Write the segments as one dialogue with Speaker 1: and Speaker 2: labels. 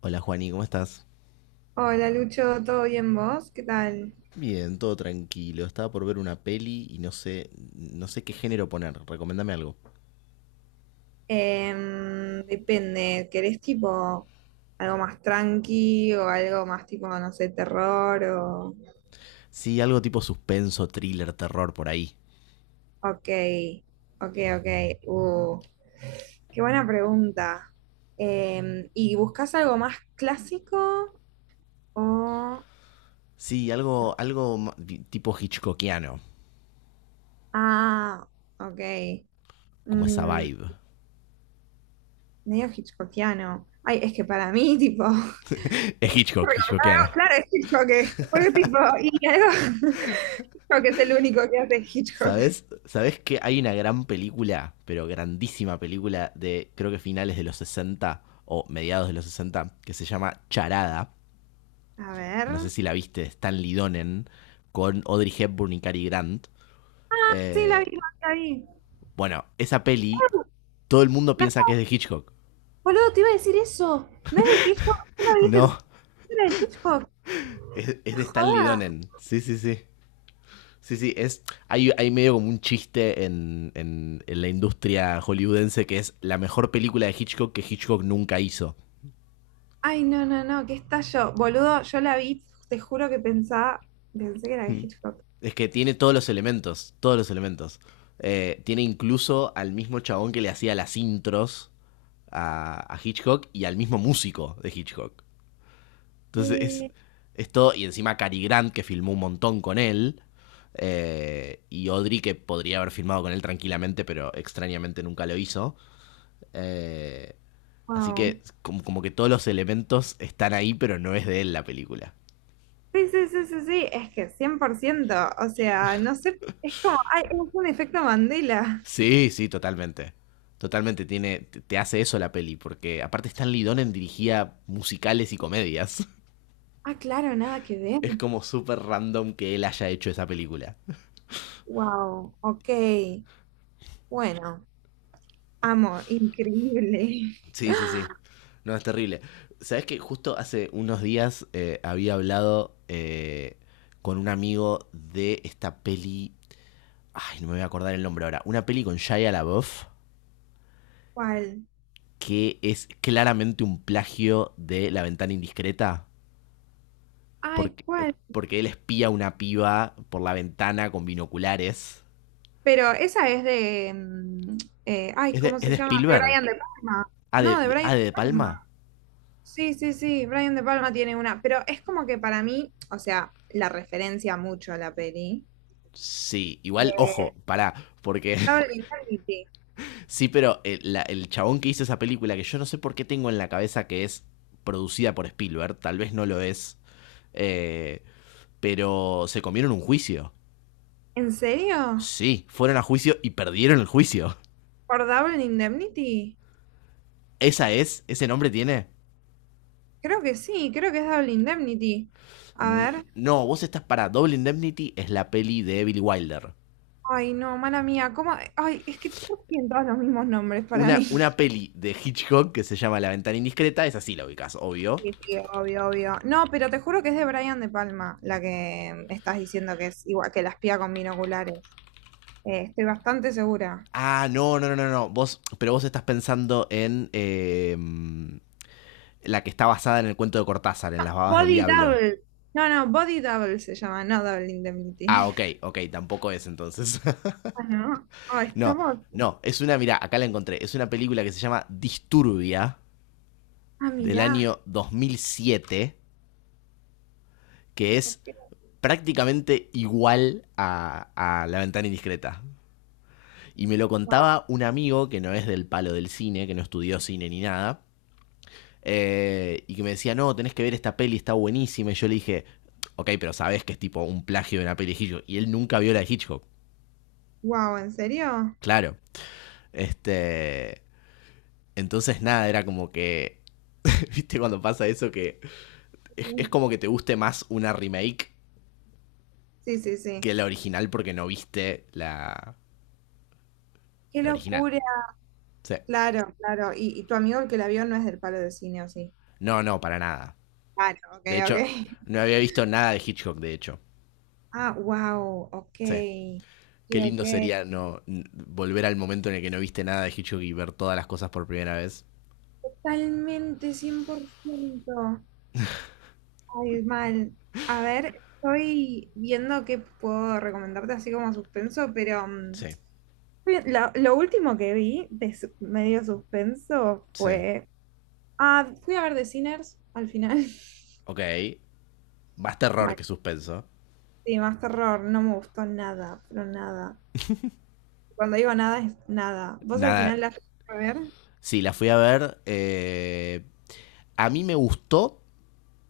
Speaker 1: Hola Juani, ¿cómo estás?
Speaker 2: Hola Lucho, ¿todo bien vos? ¿Qué tal?
Speaker 1: Bien, todo tranquilo. Estaba por ver una peli y no sé, no sé qué género poner. Recomendame algo.
Speaker 2: Depende, ¿querés tipo algo más tranqui o algo más tipo, no sé, terror o...
Speaker 1: Sí, algo tipo suspenso, thriller, terror por ahí.
Speaker 2: Ok, ok, ok. Uh, qué buena pregunta. ¿Y buscas algo más clásico o...
Speaker 1: Sí, algo,
Speaker 2: no?
Speaker 1: tipo hitchcockiano,
Speaker 2: Ah, ok.
Speaker 1: como esa
Speaker 2: Mm,
Speaker 1: vibe.
Speaker 2: medio hitchcockiano. Ay, es que para mí, tipo,
Speaker 1: Es
Speaker 2: es
Speaker 1: Hitchcock, hitchcockiano.
Speaker 2: recordado, claro, es Hitchcock, es porque, tipo, y algo, Hitchcock es el único que hace Hitchcock.
Speaker 1: ¿Sabes? ¿Sabes que hay una gran película, pero grandísima película de creo que finales de los 60 o mediados de los 60, que se llama Charada?
Speaker 2: A
Speaker 1: No
Speaker 2: ver.
Speaker 1: sé si la viste, de Stanley Donen con Audrey Hepburn y Cary Grant.
Speaker 2: Ah, sí, la
Speaker 1: Eh,
Speaker 2: vi, la vi.
Speaker 1: bueno, esa peli,
Speaker 2: Ah,
Speaker 1: todo el mundo piensa que es
Speaker 2: acuerdo,
Speaker 1: de Hitchcock.
Speaker 2: boludo, te iba a decir eso. No es de Hitchcock, no la vi, pensé
Speaker 1: No,
Speaker 2: que era de Hitchcock.
Speaker 1: es
Speaker 2: ¡Qué
Speaker 1: de Stanley
Speaker 2: joda!
Speaker 1: Donen. Sí, sí, sí. Sí, sí, es, hay medio como un chiste en, en la industria hollywoodense, que es la mejor película de Hitchcock que Hitchcock nunca hizo.
Speaker 2: Ay, no, no, no, qué estallo. Boludo, yo la vi, te juro que pensaba, pensé que era de Hitchcock.
Speaker 1: Es que tiene todos los elementos, todos los elementos. Tiene incluso al mismo chabón que le hacía las intros a Hitchcock y al mismo músico de Hitchcock. Entonces
Speaker 2: Eh,
Speaker 1: es todo. Y encima Cary Grant, que filmó un montón con él, y Audrey, que podría haber filmado con él tranquilamente, pero extrañamente nunca lo hizo. Eh, Así
Speaker 2: wow.
Speaker 1: que como, como que todos los elementos están ahí, pero no es de él la película.
Speaker 2: Sí, sí, sí, sí, sí, es que cien por ciento, o sea, no sé, es como, ay, es un efecto Mandela.
Speaker 1: Sí, sí, totalmente. Totalmente tiene, te hace eso la peli, porque aparte Stanley Donen dirigía musicales y comedias.
Speaker 2: Ah, claro, nada que ver.
Speaker 1: Es como súper random que él haya hecho esa película.
Speaker 2: Wow, ok, bueno, amo, increíble.
Speaker 1: Sí, sí, sí. No, es terrible. ¿Sabes que justo hace unos días había hablado con un amigo de esta peli? Ay, no me voy a acordar el nombre ahora. Una peli con Shia LaBeouf
Speaker 2: ¿Cuál?
Speaker 1: que es claramente un plagio de La ventana indiscreta.
Speaker 2: Ay,
Speaker 1: Porque,
Speaker 2: ¿cuál?
Speaker 1: porque él espía a una piba por la ventana con binoculares.
Speaker 2: Pero esa es de, ¿cómo
Speaker 1: Es
Speaker 2: se
Speaker 1: de
Speaker 2: llama? De
Speaker 1: Spielberg?
Speaker 2: Brian De Palma.
Speaker 1: ¿Ah de,
Speaker 2: No, de Brian
Speaker 1: ah,
Speaker 2: De
Speaker 1: de De Palma?
Speaker 2: Palma. Sí, sí, sí, Brian De Palma tiene una, pero es como que para mí, o sea, la referencia mucho a la peli.
Speaker 1: Sí, igual,
Speaker 2: Eh,
Speaker 1: ojo, pará, porque
Speaker 2: Double Indemnity.
Speaker 1: sí, pero el, el chabón que hizo esa película, que yo no sé por qué tengo en la cabeza que es producida por Spielberg, tal vez no lo es, eh, pero se comieron un juicio.
Speaker 2: ¿En serio?
Speaker 1: Sí, fueron a juicio y perdieron el juicio.
Speaker 2: ¿Por Double Indemnity?
Speaker 1: ¿Esa es? ¿Ese nombre tiene?
Speaker 2: Creo que sí, creo que es Double Indemnity. A ver.
Speaker 1: No, vos estás para Double Indemnity, es la peli de Billy Wilder.
Speaker 2: Ay, no, mala mía, ¿cómo? Ay, es que todos tienen todos los mismos nombres para mí.
Speaker 1: Una peli de Hitchcock que se llama La ventana indiscreta, es así la ubicás, obvio.
Speaker 2: Sí, sí, obvio, obvio. No, pero te juro que es de Brian De Palma, la que estás diciendo que es igual que la espía con binoculares. Estoy bastante segura.
Speaker 1: Ah, no, no, no, no, no. Vos, pero vos estás pensando en, la que está basada en el cuento de Cortázar, en las babas del
Speaker 2: Body
Speaker 1: diablo.
Speaker 2: Double. No, no, Body Double se llama, no Double
Speaker 1: Ah,
Speaker 2: Indemnity.
Speaker 1: ok, ok, tampoco es entonces.
Speaker 2: Bueno, ah,
Speaker 1: No,
Speaker 2: estamos.
Speaker 1: no, es una, mira, acá la encontré. Es una película que se llama Disturbia,
Speaker 2: Ah,
Speaker 1: del
Speaker 2: mirá.
Speaker 1: año 2007, que es prácticamente igual a La ventana indiscreta. Y me lo contaba un amigo que no es del palo del cine, que no estudió cine ni nada, y que me decía, no, tenés que ver esta peli, está buenísima. Y yo le dije, ok, pero sabes que es tipo un plagio de una peli de Hitchcock. Y él nunca vio la de Hitchcock.
Speaker 2: Wow, ¿en serio?
Speaker 1: Claro. Este. Entonces, nada, era como que. ¿Viste cuando pasa eso? Que es como que te guste más una remake
Speaker 2: Sí, sí, sí.
Speaker 1: que la original porque no viste la,
Speaker 2: Qué
Speaker 1: la original.
Speaker 2: locura.
Speaker 1: Sí.
Speaker 2: Claro, claro. Y tu amigo el que la vio no es del palo de cine, ¿o sí?
Speaker 1: No, no, para nada.
Speaker 2: Claro, ok,
Speaker 1: De
Speaker 2: ok.
Speaker 1: hecho, no había visto nada de Hitchcock, de hecho.
Speaker 2: Ah, wow,
Speaker 1: Sí.
Speaker 2: ok.
Speaker 1: Qué
Speaker 2: Sí,
Speaker 1: lindo
Speaker 2: ok.
Speaker 1: sería no volver al momento en el que no viste nada de Hitchcock y ver todas las cosas por primera vez.
Speaker 2: Totalmente, 100%. Ay, mal. A ver, estoy viendo qué puedo recomendarte así como suspenso, pero mm,
Speaker 1: Sí,
Speaker 2: lo último que vi de medio suspenso
Speaker 1: sí.
Speaker 2: fue... Ah, fui a ver The Sinners al final.
Speaker 1: Ok. Más terror
Speaker 2: Mal.
Speaker 1: que suspenso.
Speaker 2: Sí, más terror, no me gustó nada, pero nada. Cuando digo nada, es nada. Vos al
Speaker 1: Nada.
Speaker 2: final la a ver.
Speaker 1: Sí, la fui a ver, a mí me gustó,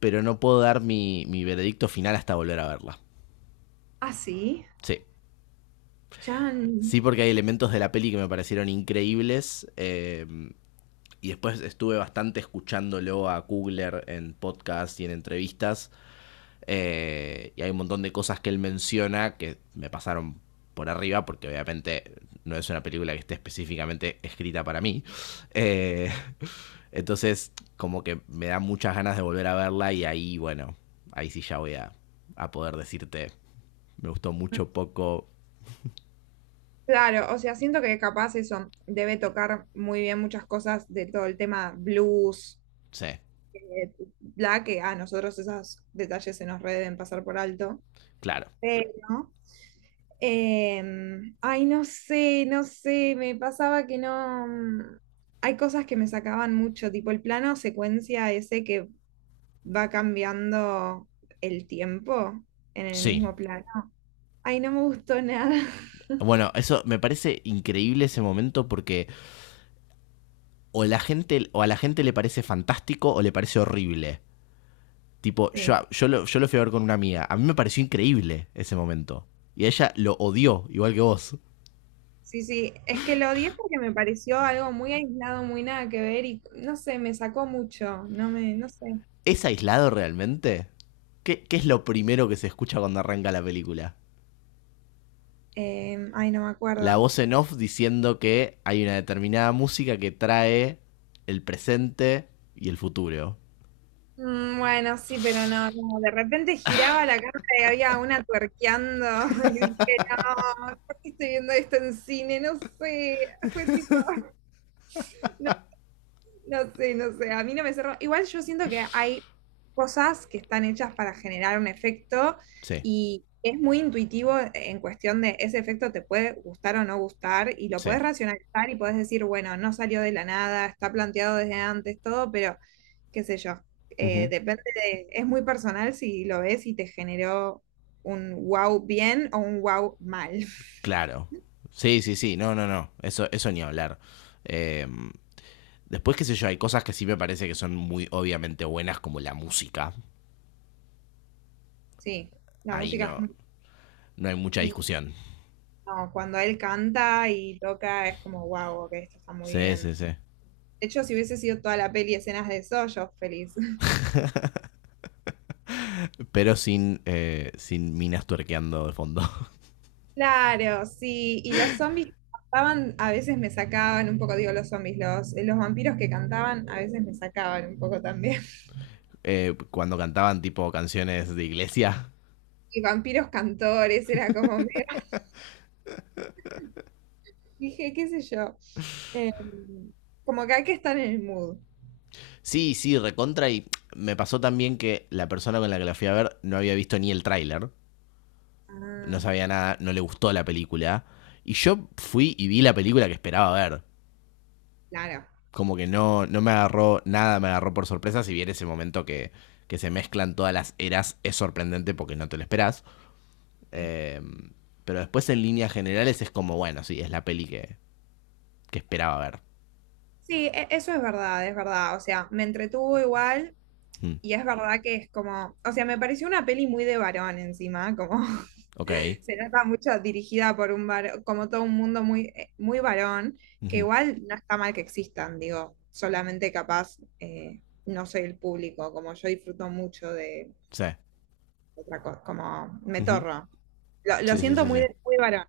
Speaker 1: pero no puedo dar mi, mi veredicto final hasta volver a verla.
Speaker 2: Ah, sí.
Speaker 1: Sí. Sí,
Speaker 2: Chan.
Speaker 1: porque hay elementos de la peli que me parecieron increíbles. Y después estuve bastante escuchándolo a Kugler en podcast y en entrevistas. Y hay un montón de cosas que él menciona que me pasaron por arriba, porque obviamente no es una película que esté específicamente escrita para mí. Eh, entonces, como que me da muchas ganas de volver a verla y ahí, bueno, ahí sí ya voy a poder decirte, me gustó mucho, poco,
Speaker 2: Claro, o sea, siento que capaz eso debe tocar muy bien muchas cosas de todo el tema blues,
Speaker 1: sé,
Speaker 2: eh, bla, que a nosotros esos detalles se nos re deben pasar por alto.
Speaker 1: claro,
Speaker 2: Pero, no sé, no sé, me pasaba que no. Hay cosas que me sacaban mucho, tipo el plano secuencia ese que va cambiando el tiempo en el
Speaker 1: sí.
Speaker 2: mismo plano. Ay, no me gustó nada.
Speaker 1: Bueno, eso me parece increíble ese momento porque o la gente o a la gente le parece fantástico o le parece horrible. Tipo,
Speaker 2: Sí,
Speaker 1: yo, yo lo fui a ver con una amiga. A mí me pareció increíble ese momento. Y ella lo odió, igual que vos.
Speaker 2: sí, sí. Es que lo odié porque me pareció algo muy aislado, muy nada que ver y no sé, me sacó mucho. No me, no sé.
Speaker 1: ¿Es aislado realmente? ¿Qué, qué es lo primero que se escucha cuando arranca la película?
Speaker 2: No me
Speaker 1: La
Speaker 2: acuerdo.
Speaker 1: voz en off diciendo que hay una determinada música que trae el presente y el futuro.
Speaker 2: Mm, bueno, sí, pero no, no, de repente giraba la cámara y había una tuerqueando y dije, no, ¿por qué estoy viendo esto en cine? No sé, fue tipo, no, no sé, no sé, a mí no me cerró. Igual yo siento que hay cosas que están hechas para generar un efecto
Speaker 1: Sí,
Speaker 2: y es muy intuitivo en cuestión de ese efecto te puede gustar o no gustar y lo
Speaker 1: sí.
Speaker 2: puedes racionalizar y puedes decir, bueno, no salió de la nada, está planteado desde antes, todo, pero qué sé yo,
Speaker 1: Ujú.
Speaker 2: depende de, es muy personal si lo ves y te generó un wow bien o un wow mal.
Speaker 1: Claro. Sí, sí, sí. No, no, no. Eso ni hablar. Eh, Después, qué sé yo, hay cosas que sí me parece que son muy obviamente buenas, como la música.
Speaker 2: Sí, la
Speaker 1: Ahí
Speaker 2: música es
Speaker 1: no. No hay mucha discusión.
Speaker 2: no, cuando él canta y toca es como, wow, que esto está muy
Speaker 1: Sí,
Speaker 2: bien.
Speaker 1: sí, sí.
Speaker 2: De hecho, si hubiese sido toda la peli escenas de eso, yo feliz.
Speaker 1: Pero sin, sin minas tuerqueando de fondo.
Speaker 2: Claro, sí. Y los zombies que cantaban a veces me sacaban un poco, digo los zombies, los vampiros que cantaban a veces me sacaban un poco también.
Speaker 1: Cuando cantaban tipo canciones de iglesia.
Speaker 2: Y vampiros cantores, era como, medio- dije, qué sé yo. Eh, Como que hay que estar en el mood.
Speaker 1: Sí, sí, recontra. Y me pasó también que la persona con la que la fui a ver no había visto ni el tráiler. No
Speaker 2: Ah,
Speaker 1: sabía nada, no le gustó la película. Y yo fui y vi la película que esperaba ver.
Speaker 2: claro.
Speaker 1: Como que no, no me agarró nada, me agarró por sorpresa. Si bien ese momento que se mezclan todas las eras es sorprendente porque no te lo esperás.
Speaker 2: Sí,
Speaker 1: Eh, pero después en líneas generales es como, bueno, sí, es la peli que esperaba ver.
Speaker 2: sí, eso es verdad, es verdad. O sea, me entretuvo igual.
Speaker 1: Mm,
Speaker 2: Y es verdad que es como, o sea, me pareció una peli muy de varón encima, como
Speaker 1: ok.
Speaker 2: se nota mucho dirigida por un varón, como todo un mundo muy, muy varón, que
Speaker 1: Ujú.
Speaker 2: igual no está mal que existan, digo, solamente capaz no soy el público, como yo disfruto mucho de
Speaker 1: Sí.
Speaker 2: otra cosa, como me
Speaker 1: Ujú.
Speaker 2: torro. Lo
Speaker 1: Sí, sí,
Speaker 2: siento
Speaker 1: sí,
Speaker 2: muy,
Speaker 1: sí.
Speaker 2: muy varón,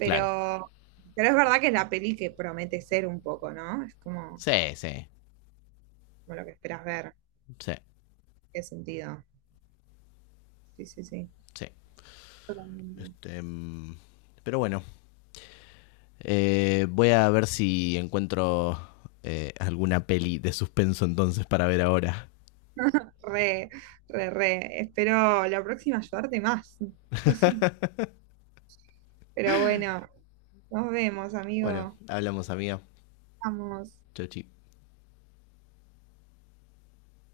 Speaker 1: Claro.
Speaker 2: pero es verdad que es la peli que promete ser un poco, ¿no? Es como,
Speaker 1: Sí, sí,
Speaker 2: como lo que esperas ver,
Speaker 1: sí,
Speaker 2: qué sentido. Sí, sí, sí.
Speaker 1: sí.
Speaker 2: Totalmente.
Speaker 1: Este, mm, pero bueno, voy a ver si encuentro alguna peli de suspenso entonces para ver ahora.
Speaker 2: Re, re, re. Espero la próxima ayudarte más. No sé, pero bueno, nos vemos,
Speaker 1: Bueno,
Speaker 2: amigo.
Speaker 1: hablamos, amiga.
Speaker 2: Vamos.
Speaker 1: Chau, chi.